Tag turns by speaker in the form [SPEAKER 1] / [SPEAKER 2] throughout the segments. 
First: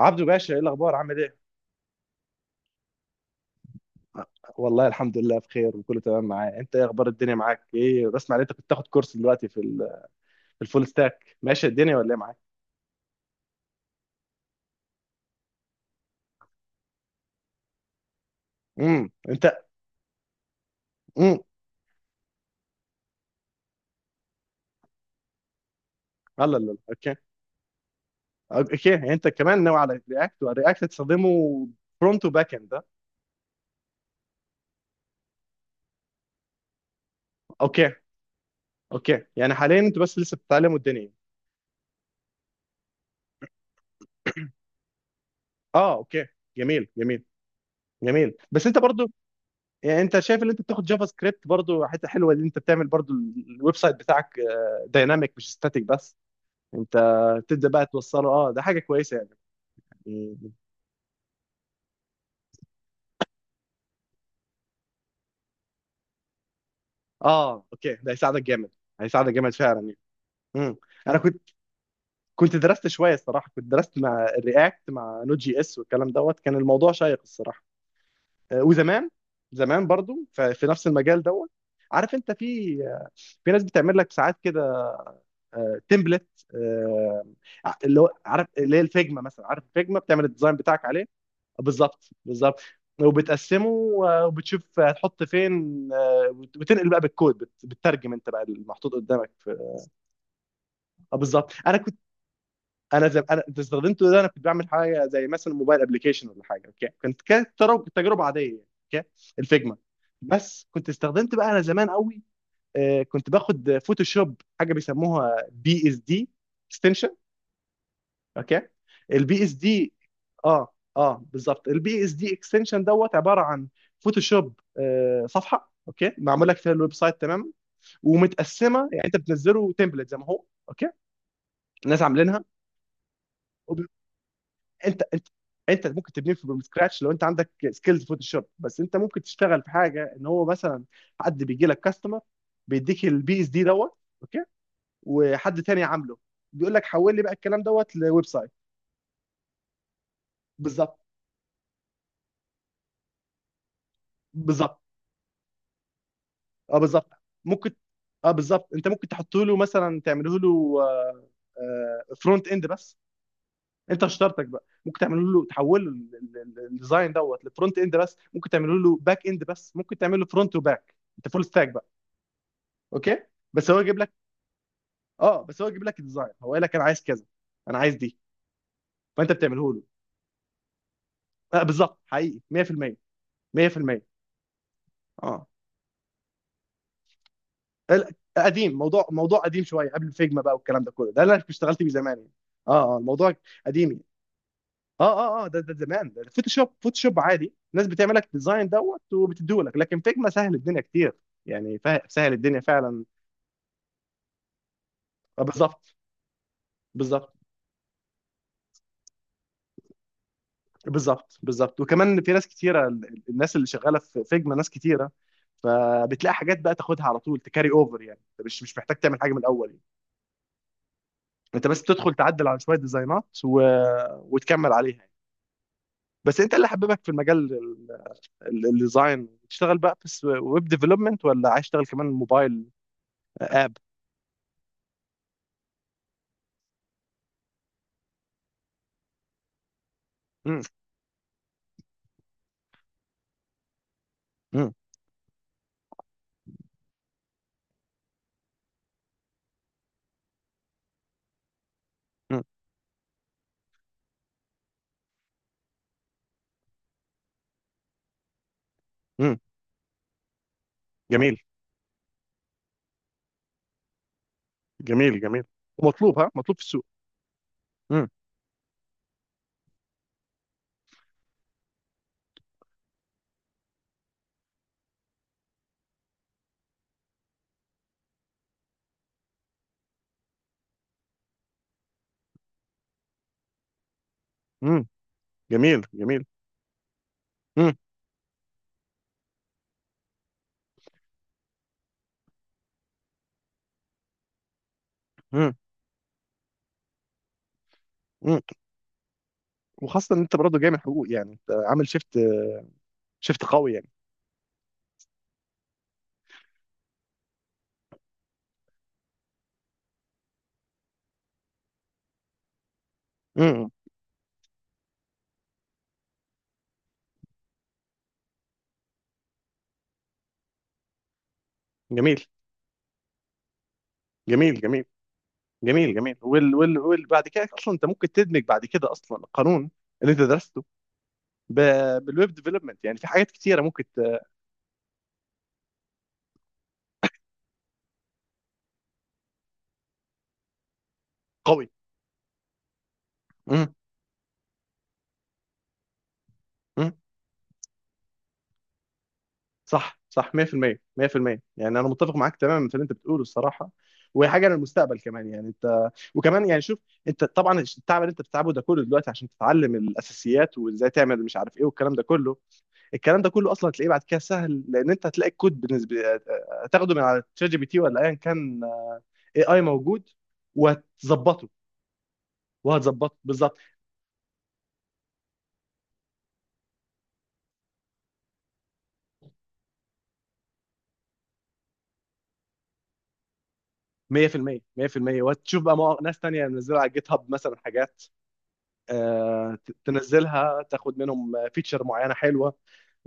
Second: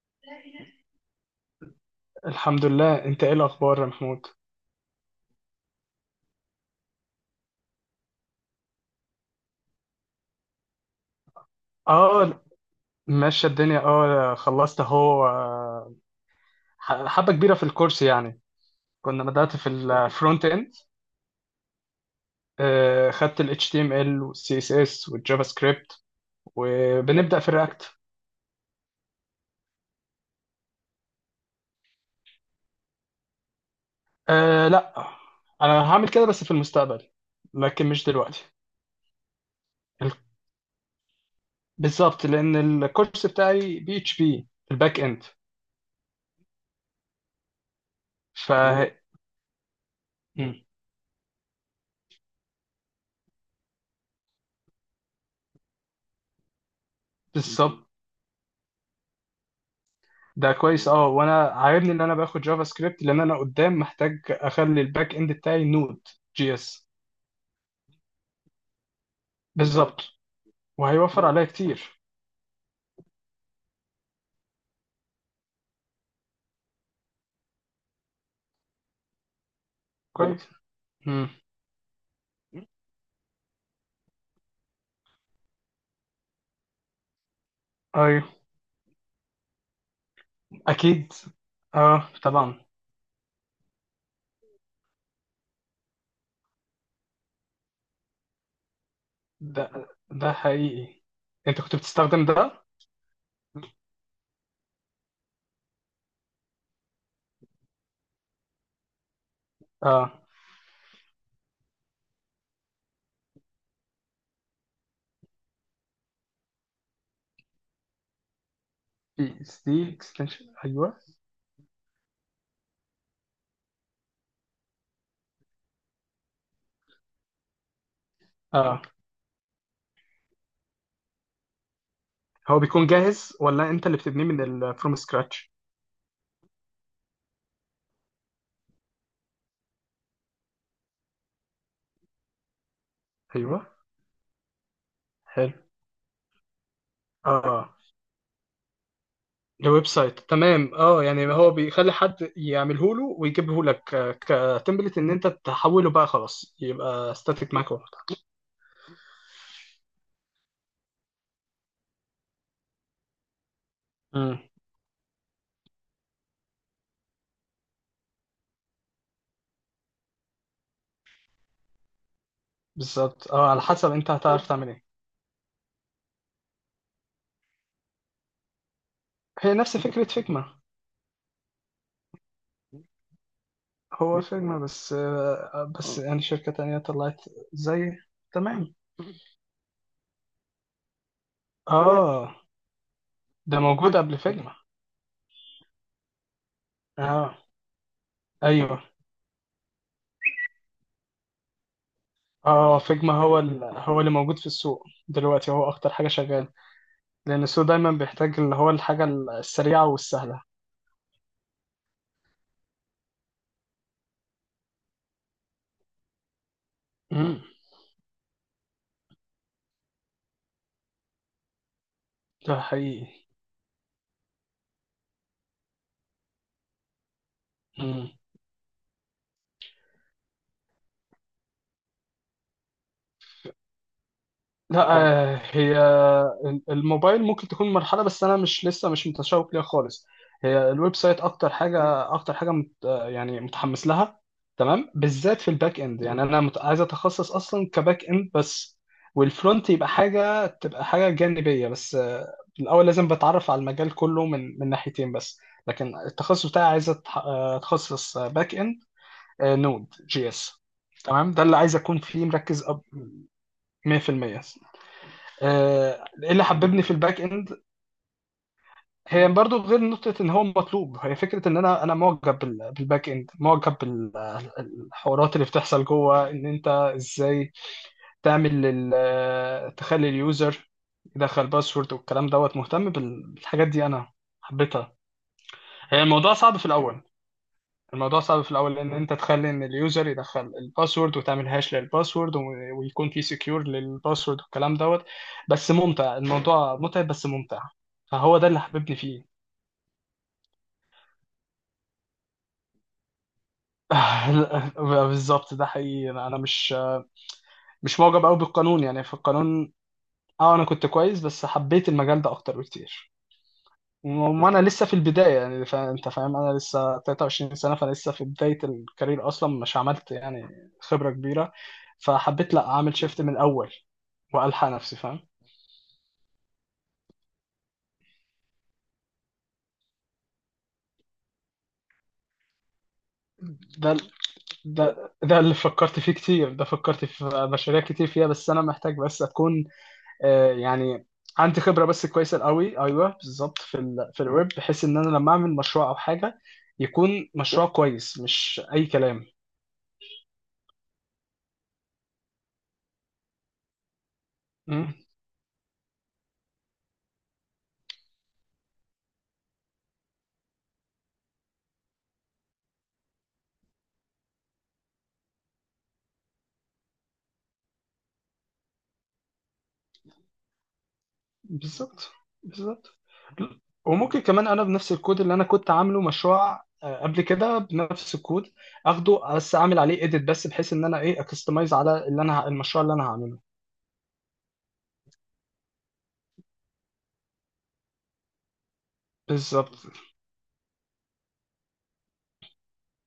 [SPEAKER 1] عبدو باشا، ايه الاخبار؟ عامل ايه؟
[SPEAKER 2] الحمد لله، انت ايه الاخبار يا محمود؟
[SPEAKER 1] والله، الحمد لله بخير وكله تمام معايا. انت ايه اخبار الدنيا معاك؟ ايه، بسمع ان انت كنت تاخد كورس دلوقتي في في الفول ستاك. ماشي الدنيا ولا ايه معاك؟
[SPEAKER 2] اه، ماشيه الدنيا. اه خلصت اهو. حبه كبيره في الكورس يعني. كنا بدات
[SPEAKER 1] انت.
[SPEAKER 2] في الفرونت اند.
[SPEAKER 1] امم
[SPEAKER 2] خدت ال HTML وال CSS والجافا سكريبت،
[SPEAKER 1] الله الله الله. اوكي.
[SPEAKER 2] وبنبدا في الرياكت.
[SPEAKER 1] اوكي، يعني انت كمان ناوي على رياكت؟ ورياكت تستخدمه فرونت وباك اند ده؟
[SPEAKER 2] آه، لا. انا هعمل كده بس في المستقبل، لكن
[SPEAKER 1] اوكي.
[SPEAKER 2] مش دلوقتي.
[SPEAKER 1] اوكي، يعني حاليا انتوا
[SPEAKER 2] ال-
[SPEAKER 1] بس لسه بتتعلموا الدنيا.
[SPEAKER 2] بالظبط، لان الكورس بتاعي بي اتش بي الباك اند.
[SPEAKER 1] اه، اوكي. جميل جميل. جميل
[SPEAKER 2] ف
[SPEAKER 1] بس انت برضو، يعني انت شايف ان
[SPEAKER 2] مم.
[SPEAKER 1] انت بتاخد جافا سكريبت برضو حته حلوه ان انت بتعمل برضو الويب سايت بتاعك دايناميك مش ستاتيك بس. انت تبدا بقى
[SPEAKER 2] بالظبط.
[SPEAKER 1] توصله، اه ده حاجه كويسه يعني.
[SPEAKER 2] ده
[SPEAKER 1] يعني-
[SPEAKER 2] كويس. اه، وانا عاجبني ان انا باخد جافا سكريبت، لان انا قدام محتاج اخلي الباك اند بتاعي نود جي اس.
[SPEAKER 1] اه اوكي، ده هيساعدك جامد. هيساعدك جامد فعلا يعني.
[SPEAKER 2] بالظبط،
[SPEAKER 1] امم انا
[SPEAKER 2] وهيوفر
[SPEAKER 1] كنت،
[SPEAKER 2] عليا كتير.
[SPEAKER 1] درست شويه الصراحه. كنت درست مع الرياكت مع نوت جي اس والكلام دوت. كان الموضوع شيق الصراحه. وزمان، زمان برضو
[SPEAKER 2] كويس.
[SPEAKER 1] في نفس المجال
[SPEAKER 2] امم.
[SPEAKER 1] دوت. عارف انت في، في ناس بتعمل لك ساعات كده تمبلت، اللي هو
[SPEAKER 2] ايوه،
[SPEAKER 1] عارف اللي هي الفيجما مثلا. عارف الفيجما بتعمل الديزاين بتاعك عليه.
[SPEAKER 2] اكيد. اه،
[SPEAKER 1] بالظبط
[SPEAKER 2] طبعا.
[SPEAKER 1] بالظبط. وبتقسمه، وبتشوف هتحط فين، وتنقل بقى بالكود، بتترجم انت بقى المحطوط قدامك في.
[SPEAKER 2] ده حقيقي.
[SPEAKER 1] اه بالظبط.
[SPEAKER 2] انت
[SPEAKER 1] انا
[SPEAKER 2] كنت
[SPEAKER 1] كنت،
[SPEAKER 2] بتستخدم ده؟
[SPEAKER 1] انا زي انا انت استخدمته ده. انا كنت بعمل حاجه زي مثلا موبايل ابلكيشن ولا حاجه، اوكي. كانت تجربه عاديه يعني. اوكي الفيجما.
[SPEAKER 2] اه،
[SPEAKER 1] بس كنت استخدمت بقى انا زمان قوي. كنت باخد فوتوشوب، حاجه بيسموها بي اس دي. اوكي. البي
[SPEAKER 2] في
[SPEAKER 1] اس
[SPEAKER 2] سي
[SPEAKER 1] دي.
[SPEAKER 2] اكستنشن.
[SPEAKER 1] اه
[SPEAKER 2] ايوه،
[SPEAKER 1] اه بالظبط، البي اس دي اكستنشن دوت عباره عن فوتوشوب. آه صفحه اوكي معمول لك فيها الويب سايت تماما.
[SPEAKER 2] اه،
[SPEAKER 1] ومتقسمه، يعني انت بتنزله تمبلت زي ما هو اوكي. الناس عاملينها.
[SPEAKER 2] هو بيكون جاهز، ولا
[SPEAKER 1] وب...
[SPEAKER 2] انت اللي بتبنيه من الفروم
[SPEAKER 1] انت،
[SPEAKER 2] سكراتش؟
[SPEAKER 1] انت ممكن تبنيه فروم سكراتش لو انت عندك سكيلز فوتوشوب. بس انت ممكن تشتغل في حاجه ان هو مثلا حد بيجي لك كاستمر بيديك البي اس
[SPEAKER 2] ايوه،
[SPEAKER 1] دي دوت، اوكي،
[SPEAKER 2] حلو.
[SPEAKER 1] وحد تاني عامله بيقول لك حول لي بقى الكلام
[SPEAKER 2] اه،
[SPEAKER 1] دوت لويب سايت.
[SPEAKER 2] الويب سايت، تمام.
[SPEAKER 1] بالظبط
[SPEAKER 2] اه يعني هو بيخلي حد يعمله له ويجيبه لك
[SPEAKER 1] بالظبط.
[SPEAKER 2] كتمبلت، ان انت تحوله بقى خلاص
[SPEAKER 1] اه بالظبط.
[SPEAKER 2] يبقى ستاتيك معاك
[SPEAKER 1] ممكن،
[SPEAKER 2] واحد.
[SPEAKER 1] اه بالظبط، انت ممكن تحط له مثلا، تعمله له فرونت اند بس. انت
[SPEAKER 2] امم،
[SPEAKER 1] اشترتك بقى ممكن تعمله له تحول له الديزاين دوت لفرونت اند بس، ممكن تعمله له باك اند بس، ممكن تعمل له فرونت وباك انت فول ستاك بقى. اوكي.
[SPEAKER 2] بالظبط. اه، على
[SPEAKER 1] بس هو
[SPEAKER 2] حسب
[SPEAKER 1] يجيب
[SPEAKER 2] انت
[SPEAKER 1] لك،
[SPEAKER 2] هتعرف تعمل ايه.
[SPEAKER 1] اه بس هو يجيب لك الديزاين. هو قال لك انا عايز كذا، انا عايز دي، فانت
[SPEAKER 2] هي
[SPEAKER 1] بتعمله
[SPEAKER 2] نفس
[SPEAKER 1] له.
[SPEAKER 2] فكرة فيجما.
[SPEAKER 1] آه بالظبط، حقيقي 100% 100%.
[SPEAKER 2] هو فيجما بس،
[SPEAKER 1] اه
[SPEAKER 2] بس يعني شركة تانية طلعت زي.
[SPEAKER 1] ال-
[SPEAKER 2] تمام.
[SPEAKER 1] قديم، موضوع قديم شويه قبل فيجما بقى والكلام ده كله. ده اللي انا كنت اشتغلت بيه زمان يعني.
[SPEAKER 2] اه،
[SPEAKER 1] اه اه الموضوع
[SPEAKER 2] ده
[SPEAKER 1] قديم
[SPEAKER 2] موجود
[SPEAKER 1] يعني.
[SPEAKER 2] قبل فيجما.
[SPEAKER 1] اه اه اه ده زمان، ده فوتوشوب. فوتوشوب
[SPEAKER 2] اه،
[SPEAKER 1] عادي الناس بتعمل لك ديزاين
[SPEAKER 2] ايوه.
[SPEAKER 1] دوت وبتديه لك، لكن فيجما سهل الدنيا كتير يعني. سهل الدنيا
[SPEAKER 2] اه،
[SPEAKER 1] فعلا.
[SPEAKER 2] فيجما هو هو اللي موجود في السوق دلوقتي، هو اكتر
[SPEAKER 1] بالظبط
[SPEAKER 2] حاجة شغال،
[SPEAKER 1] بالظبط.
[SPEAKER 2] لان السوق دايما بيحتاج اللي هو الحاجة السريعة والسهلة.
[SPEAKER 1] بالظبط بالظبط. وكمان في ناس كتيره، الناس اللي شغاله في فيجما ناس كتيره، فبتلاقي حاجات بقى تاخدها على طول تكاري اوفر، يعني انت مش محتاج تعمل حاجه من الاول يعني. انت بس تدخل تعدل على
[SPEAKER 2] ده
[SPEAKER 1] شويه
[SPEAKER 2] حقيقي.
[SPEAKER 1] ديزاينات وتكمل عليها يعني. بس انت اللي حببك في المجال،
[SPEAKER 2] مم.
[SPEAKER 1] الديزاين، تشتغل بقى في ويب ديفلوبمنت ولا عايز تشتغل كمان موبايل؟ آه،
[SPEAKER 2] لا، طب هي الموبايل ممكن تكون مرحلة، بس أنا مش لسه مش متشوق ليها خالص.
[SPEAKER 1] اب.
[SPEAKER 2] هي الويب سايت أكتر حاجة. أكتر حاجة مت آه، يعني متحمس لها.
[SPEAKER 1] مم.
[SPEAKER 2] تمام، بالذات في الباك إند. يعني أنا عايز أتخصص أصلا كباك إند بس، والفرونت يبقى حاجة، تبقى حاجة جانبية بس.
[SPEAKER 1] مم.
[SPEAKER 2] الأول لازم بتعرف على المجال كله من ناحيتين بس، لكن التخصص بتاعي عايز أتخصص باك إند،
[SPEAKER 1] مم.
[SPEAKER 2] نود جي إس. تمام،
[SPEAKER 1] جميل
[SPEAKER 2] ده اللي عايز أكون فيه مركز. 100%.
[SPEAKER 1] جميل جميل. ومطلوب، ها،
[SPEAKER 2] ايه اللي
[SPEAKER 1] مطلوب في
[SPEAKER 2] حببني
[SPEAKER 1] السوق.
[SPEAKER 2] في الباك اند؟
[SPEAKER 1] مم.
[SPEAKER 2] هي برضو غير نقطة ان هو مطلوب، هي فكرة ان انا معجب بالباك اند، معجب بالحوارات اللي بتحصل جوه، ان انت ازاي تعمل تخلي اليوزر يدخل باسورد والكلام دوت. مهتم بالحاجات دي انا،
[SPEAKER 1] مم.
[SPEAKER 2] حبيتها.
[SPEAKER 1] جميل
[SPEAKER 2] هي
[SPEAKER 1] جميل.
[SPEAKER 2] الموضوع صعب في الاول.
[SPEAKER 1] مم.
[SPEAKER 2] الموضوع صعب في الاول، لان انت تخلي ان اليوزر يدخل الباسورد، وتعمل هاش للباسورد ويكون في سكيور للباسورد والكلام دوت.
[SPEAKER 1] مم.
[SPEAKER 2] بس ممتع، الموضوع متعب بس ممتع.
[SPEAKER 1] مم.
[SPEAKER 2] فهو ده اللي حببني فيه.
[SPEAKER 1] وخاصة ان انت برضه جاي من حقوق، يعني انت عامل شيفت، شيفت قوي يعني.
[SPEAKER 2] بالظبط، ده حقيقي. أنا مش معجب قوي بالقانون، يعني في القانون. اه، انا كنت كويس، بس حبيت المجال ده اكتر بكتير.
[SPEAKER 1] مم.
[SPEAKER 2] وما انا لسه في البدايه، يعني انت فاهم، انا لسه 23 سنه، فانا لسه في بدايه الكارير، اصلا مش عملت يعني خبره كبيره.
[SPEAKER 1] جميل
[SPEAKER 2] فحبيت لا اعمل شيفت من الاول،
[SPEAKER 1] جميل.
[SPEAKER 2] والحق
[SPEAKER 1] جميل
[SPEAKER 2] نفسي. فاهم.
[SPEAKER 1] جميل جميل. وال بعد كده اصلا انت ممكن تدمج بعد كده اصلا القانون اللي انت درسته ب... بالويب ديفلوبمنت. يعني في حاجات كتيرة ممكن
[SPEAKER 2] ده ده اللي فكرت فيه كتير، ده فكرت في مشاريع كتير فيها، بس انا محتاج بس اكون يعني عندي
[SPEAKER 1] قوي.
[SPEAKER 2] خبره بس كويسه قوي. ايوه بالظبط،
[SPEAKER 1] مم.
[SPEAKER 2] في الويب، بحيث ان انا لما اعمل مشروع او حاجه
[SPEAKER 1] مم.
[SPEAKER 2] يكون مشروع كويس مش اي كلام.
[SPEAKER 1] صح صح، 100% 100%. يعني انا متفق معاك تماما في اللي انت بتقوله الصراحه. وهي حاجه للمستقبل كمان يعني. انت وكمان يعني شوف، انت طبعا التعب اللي انت بتتعبه ده كله دلوقتي عشان تتعلم الاساسيات وازاي تعمل مش عارف ايه والكلام ده كله، الكلام ده كله اصلا هتلاقيه بعد كده سهل. لان انت هتلاقي الكود بالنسبه هتاخده من على تشات جي بي تي ولا ايا كان. اي موجود وهتظبطه.
[SPEAKER 2] بالظبط، بالظبط.
[SPEAKER 1] وهتظبطه بالظبط
[SPEAKER 2] وممكن كمان انا بنفس الكود اللي انا كنت عامله مشروع قبل كده، بنفس الكود اخده بس اعمل عليه اديت، بس بحيث ان انا ايه اكستمايز على اللي انا المشروع اللي انا هعمله.
[SPEAKER 1] 100% 100%. وهتشوف بقى مواقع، ناس تانية منزله على جيت هاب مثلا حاجات، آه،
[SPEAKER 2] بالظبط.
[SPEAKER 1] تنزلها تاخد منهم فيتشر معينه حلوه.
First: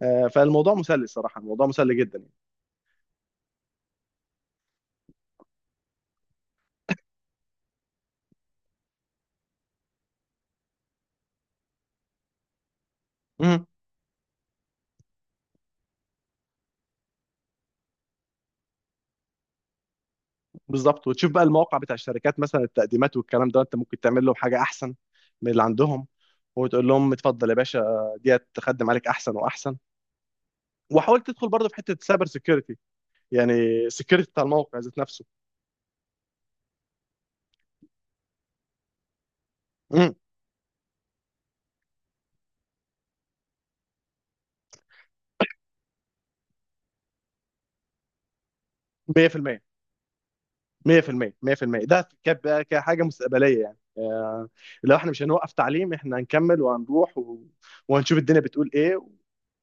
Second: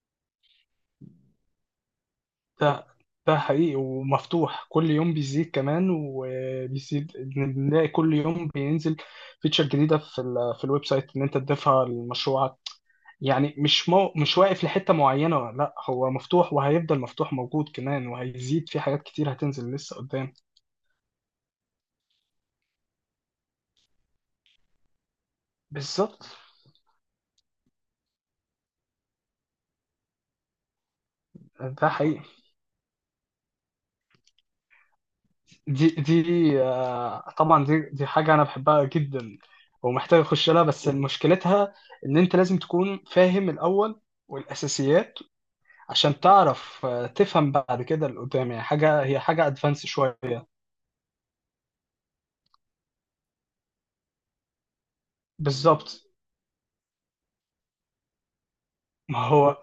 [SPEAKER 1] فالموضوع مسلي صراحه، الموضوع مسلي جدا يعني.
[SPEAKER 2] ده ده حقيقي، ومفتوح كل يوم بيزيد كمان وبيزيد. بنلاقي كل يوم بينزل فيتشر جديده في الويب سايت ان انت تضيفها لمشروعك. يعني
[SPEAKER 1] مم،
[SPEAKER 2] مش مش واقف لحتة معينة. لا، هو مفتوح وهيفضل مفتوح موجود كمان، وهيزيد في حاجات كتير هتنزل لسه قدام.
[SPEAKER 1] بالظبط. وتشوف بقى المواقع بتاع الشركات مثلا التقديمات والكلام ده، انت ممكن تعمل لهم حاجه احسن من اللي عندهم
[SPEAKER 2] بالظبط،
[SPEAKER 1] وتقول لهم اتفضل يا باشا، ديت تخدم عليك احسن واحسن. وحاول تدخل برضه في
[SPEAKER 2] ده
[SPEAKER 1] حته
[SPEAKER 2] حقيقي.
[SPEAKER 1] سايبر سيكيورتي يعني، سيكيورتي بتاع الموقع ذات نفسه.
[SPEAKER 2] دي دي آه، طبعا دي حاجة أنا بحبها جدا،
[SPEAKER 1] مم،
[SPEAKER 2] ومحتاج أخش لها، بس مشكلتها إن أنت لازم تكون فاهم الأول والأساسيات، عشان تعرف تفهم بعد كده اللي قدام، يعني حاجة، هي حاجة
[SPEAKER 1] 100%
[SPEAKER 2] أدفانس شوية.
[SPEAKER 1] 100% 100%. ده كحاجه مستقبليه يعني. لو احنا مش هنوقف تعليم،
[SPEAKER 2] بالظبط.
[SPEAKER 1] احنا هنكمل وهنروح وهنشوف الدنيا بتقول ايه
[SPEAKER 2] ما هو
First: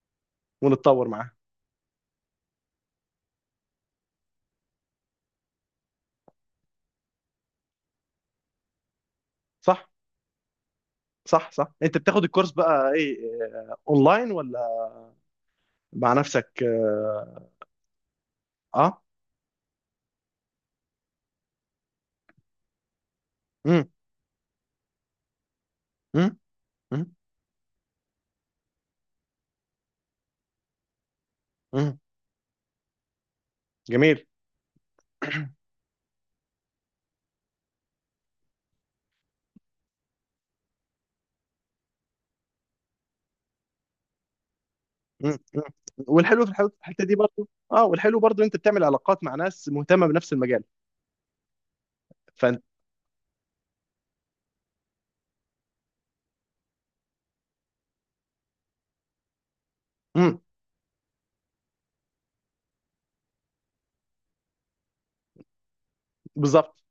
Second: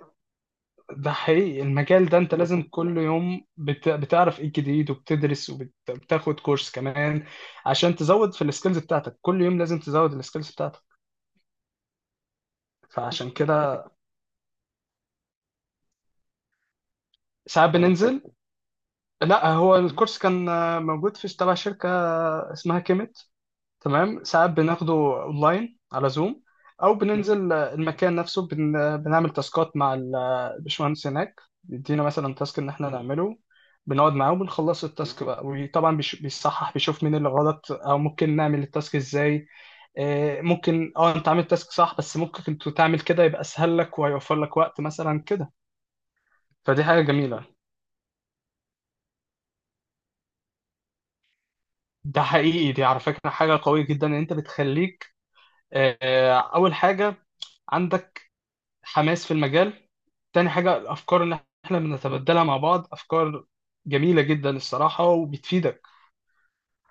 [SPEAKER 1] ونتطور
[SPEAKER 2] ده
[SPEAKER 1] معاها.
[SPEAKER 2] حقيقي، المجال ده انت لازم كل يوم بتعرف ايه جديد وبتدرس وبتاخد كورس كمان، عشان تزود في السكيلز بتاعتك. كل يوم لازم
[SPEAKER 1] صح
[SPEAKER 2] تزود السكيلز بتاعتك.
[SPEAKER 1] صح صح. انت بتاخد الكورس بقى ايه،
[SPEAKER 2] فعشان كده
[SPEAKER 1] اونلاين ولا مع نفسك؟ اه.
[SPEAKER 2] ساعات بننزل.
[SPEAKER 1] آه؟
[SPEAKER 2] لا، هو الكورس كان موجود في تبع شركة اسمها كيميت.
[SPEAKER 1] امم.
[SPEAKER 2] تمام، ساعات بناخده اونلاين على
[SPEAKER 1] امم.
[SPEAKER 2] زوم، او
[SPEAKER 1] امم.
[SPEAKER 2] بننزل المكان نفسه. بنعمل تاسكات مع الباشمهندس هناك.
[SPEAKER 1] أمم.
[SPEAKER 2] بيدينا مثلا تاسك ان احنا نعمله، بنقعد
[SPEAKER 1] جميل.
[SPEAKER 2] معاه وبنخلص التاسك بقى، وطبعا بيصحح، بيشوف مين اللي غلط، او ممكن نعمل التاسك ازاي. ممكن اه انت عامل تاسك صح، بس ممكن انت تعمل كده يبقى اسهل لك وهيوفر لك وقت مثلا
[SPEAKER 1] أمم،
[SPEAKER 2] كده.
[SPEAKER 1] أمم. والحلو في
[SPEAKER 2] فدي حاجه
[SPEAKER 1] الحته دي
[SPEAKER 2] جميله.
[SPEAKER 1] برضو، اه والحلو برضو انت بتعمل علاقات مع ناس مهتمه بنفس المجال،
[SPEAKER 2] ده
[SPEAKER 1] فانت.
[SPEAKER 2] حقيقي، دي على فكره حاجه قويه جدا، ان انت بتخليك اول حاجه عندك حماس في المجال،
[SPEAKER 1] امم.
[SPEAKER 2] تاني حاجة الأفكار اللي احنا بنتبادلها مع بعض، أفكار جميلة جدا الصراحة وبتفيدك.
[SPEAKER 1] بالظبط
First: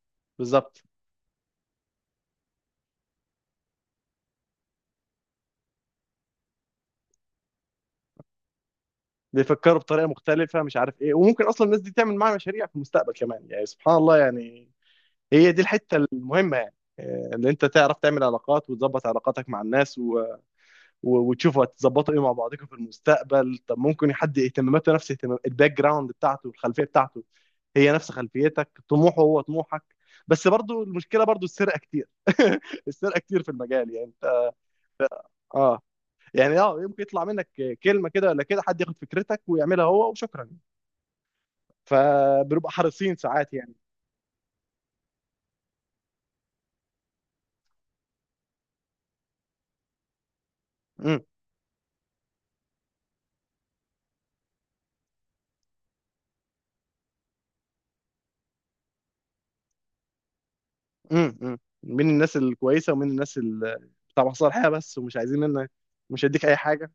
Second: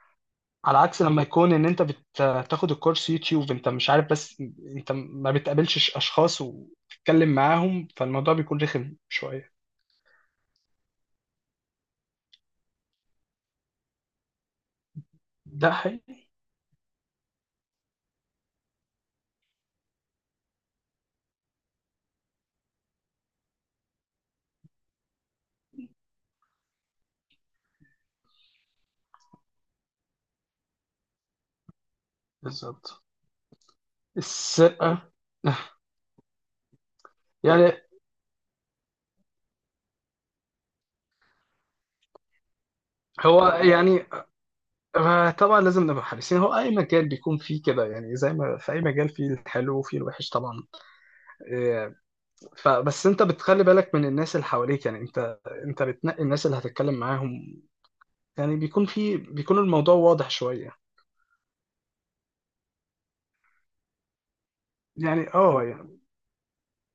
[SPEAKER 2] على
[SPEAKER 1] بالظبط.
[SPEAKER 2] عكس لما يكون إن أنت بتاخد الكورس يوتيوب أنت مش عارف بس، أنت ما بتقابلش أشخاص وتتكلم معاهم، فالموضوع بيكون رخم شوية.
[SPEAKER 1] بيفكروا بطريقه مختلفه مش عارف ايه. وممكن اصلا الناس دي تعمل معاها مشاريع في المستقبل كمان يعني سبحان الله يعني. هي دي
[SPEAKER 2] ده
[SPEAKER 1] الحته
[SPEAKER 2] حقيقي.
[SPEAKER 1] المهمه يعني، اللي انت تعرف تعمل علاقات وتظبط علاقاتك مع الناس وتشوفوا هتظبطوا ايه مع بعضكم في المستقبل. طب ممكن حد اهتماماته نفس اهتمام الباك جراوند بتاعته، الخلفيه بتاعته هي نفس خلفيتك، طموحه هو طموحك. بس برضو المشكله برضو السرقه كتير.
[SPEAKER 2] بالظبط.
[SPEAKER 1] السرقه كتير في المجال. يعني انت
[SPEAKER 2] السرقة.
[SPEAKER 1] اه يعني اه، يمكن يطلع منك
[SPEAKER 2] يعني
[SPEAKER 1] كلمه كده ولا كده، حد ياخد فكرتك ويعملها هو وشكرا. فبنبقى حريصين
[SPEAKER 2] هو
[SPEAKER 1] ساعات يعني.
[SPEAKER 2] يعني، طبعا لازم نبقى حريصين. هو أي مجال بيكون فيه كده، يعني زي ما في أي مجال فيه الحلو وفيه الوحش طبعا.
[SPEAKER 1] مم.
[SPEAKER 2] آه، فبس انت بتخلي بالك من الناس اللي حواليك، يعني انت بتنقي الناس اللي هتتكلم معاهم. يعني بيكون الموضوع واضح شوية،
[SPEAKER 1] مم. مم. من الناس الكويسه ومن الناس بتاع مصالحه بس ومش
[SPEAKER 2] يعني
[SPEAKER 1] عايزين
[SPEAKER 2] اه
[SPEAKER 1] منك.
[SPEAKER 2] يعني
[SPEAKER 1] مش هديك اي حاجه.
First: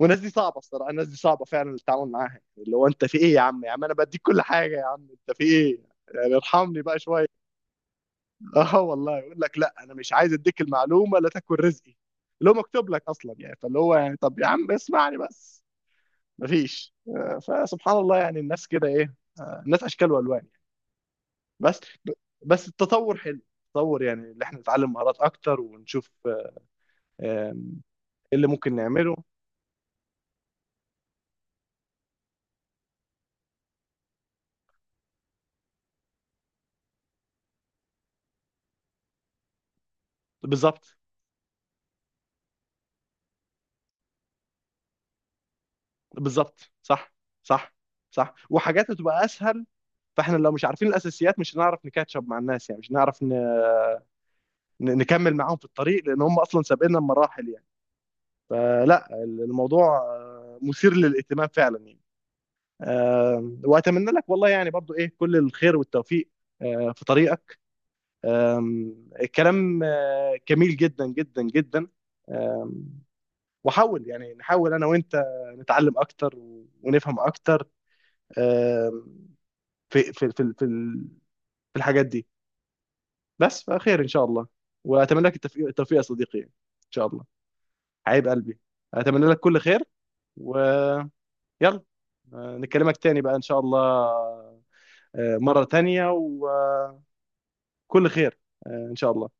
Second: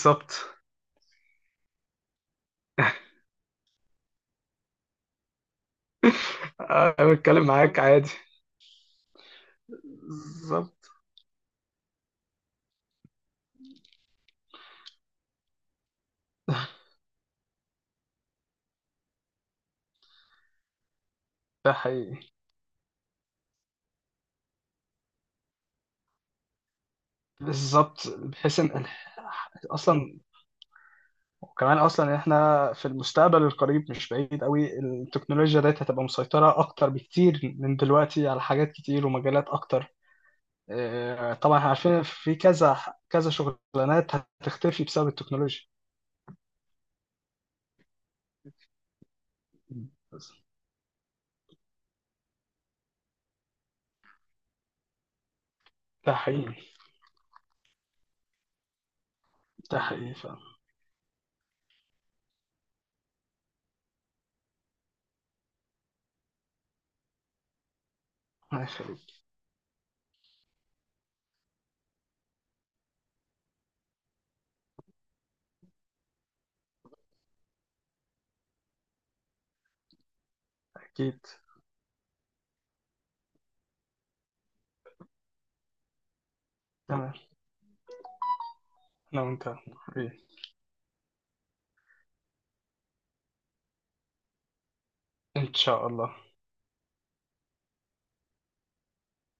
[SPEAKER 1] والناس دي صعبه الصراحه، الناس دي صعبه فعلا التعامل معاها، اللي هو انت في ايه يا عم؟ يا عم انا بديك كل حاجه، يا عم انت في ايه؟ يعني ارحمني بقى
[SPEAKER 2] انا
[SPEAKER 1] شويه.
[SPEAKER 2] بتكلم معاك بالظبط، عادي.
[SPEAKER 1] اه والله، يقول لك لا انا مش عايز اديك
[SPEAKER 2] بالظبط،
[SPEAKER 1] المعلومه لا تاكل رزقي، اللي هو مكتوب لك اصلا يعني. فاللي هو يعني طب يا عم اسمعني بس. مفيش، فسبحان الله يعني. الناس كده ايه؟ الناس اشكال والوان.
[SPEAKER 2] ده
[SPEAKER 1] بس، ب-
[SPEAKER 2] حقيقي.
[SPEAKER 1] بس التطور حلو. التطور يعني اللي احنا نتعلم مهارات اكتر ونشوف، آم،
[SPEAKER 2] بالظبط،
[SPEAKER 1] ايه اللي
[SPEAKER 2] بحيث
[SPEAKER 1] ممكن
[SPEAKER 2] ان
[SPEAKER 1] نعمله.
[SPEAKER 2] اصلا، وكمان اصلا احنا في المستقبل القريب، مش بعيد قوي، التكنولوجيا ديت هتبقى مسيطرة اكتر بكتير من دلوقتي على حاجات كتير ومجالات اكتر.
[SPEAKER 1] بالظبط
[SPEAKER 2] طبعا احنا عارفين في كذا كذا شغلانات هتختفي بسبب التكنولوجيا
[SPEAKER 1] بالظبط. صح صح صح. وحاجات هتبقى اسهل.
[SPEAKER 2] بس.
[SPEAKER 1] فاحنا لو مش عارفين الاساسيات مش هنعرف نكاتشب مع الناس يعني. مش هنعرف نكمل معاهم في الطريق
[SPEAKER 2] ده
[SPEAKER 1] لان هم
[SPEAKER 2] حقيقي.
[SPEAKER 1] اصلا سابقنا بمراحل يعني. فلا
[SPEAKER 2] ده
[SPEAKER 1] الموضوع،
[SPEAKER 2] حقيقي فعلا.
[SPEAKER 1] مثير للاهتمام فعلا يعني. واتمنى لك والله يعني برضو ايه كل الخير والتوفيق، في طريقك.
[SPEAKER 2] الله
[SPEAKER 1] أم،
[SPEAKER 2] يخليك.
[SPEAKER 1] الكلام، جميل جدا جدا جدا. آه، وحاول يعني نحاول انا وانت نتعلم اكتر ونفهم اكتر، آم، في
[SPEAKER 2] أكيد،
[SPEAKER 1] في الحاجات دي بس. فخير ان شاء الله. واتمنى لك التوفيق يا صديقي ان شاء
[SPEAKER 2] تمام.
[SPEAKER 1] الله. حبيب قلبي،
[SPEAKER 2] أنا
[SPEAKER 1] اتمنى لك
[SPEAKER 2] وأنت.
[SPEAKER 1] كل خير.
[SPEAKER 2] إيه،
[SPEAKER 1] ويلا، نكلمك تاني بقى ان شاء الله.
[SPEAKER 2] إن
[SPEAKER 1] مرة
[SPEAKER 2] شاء
[SPEAKER 1] تانية
[SPEAKER 2] الله.
[SPEAKER 1] وكل خير. ان شاء الله.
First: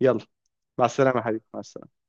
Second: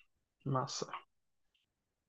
[SPEAKER 1] يلا.
[SPEAKER 2] مع
[SPEAKER 1] مع
[SPEAKER 2] السلامة.
[SPEAKER 1] السلامة يا حبيبي مع السلامة.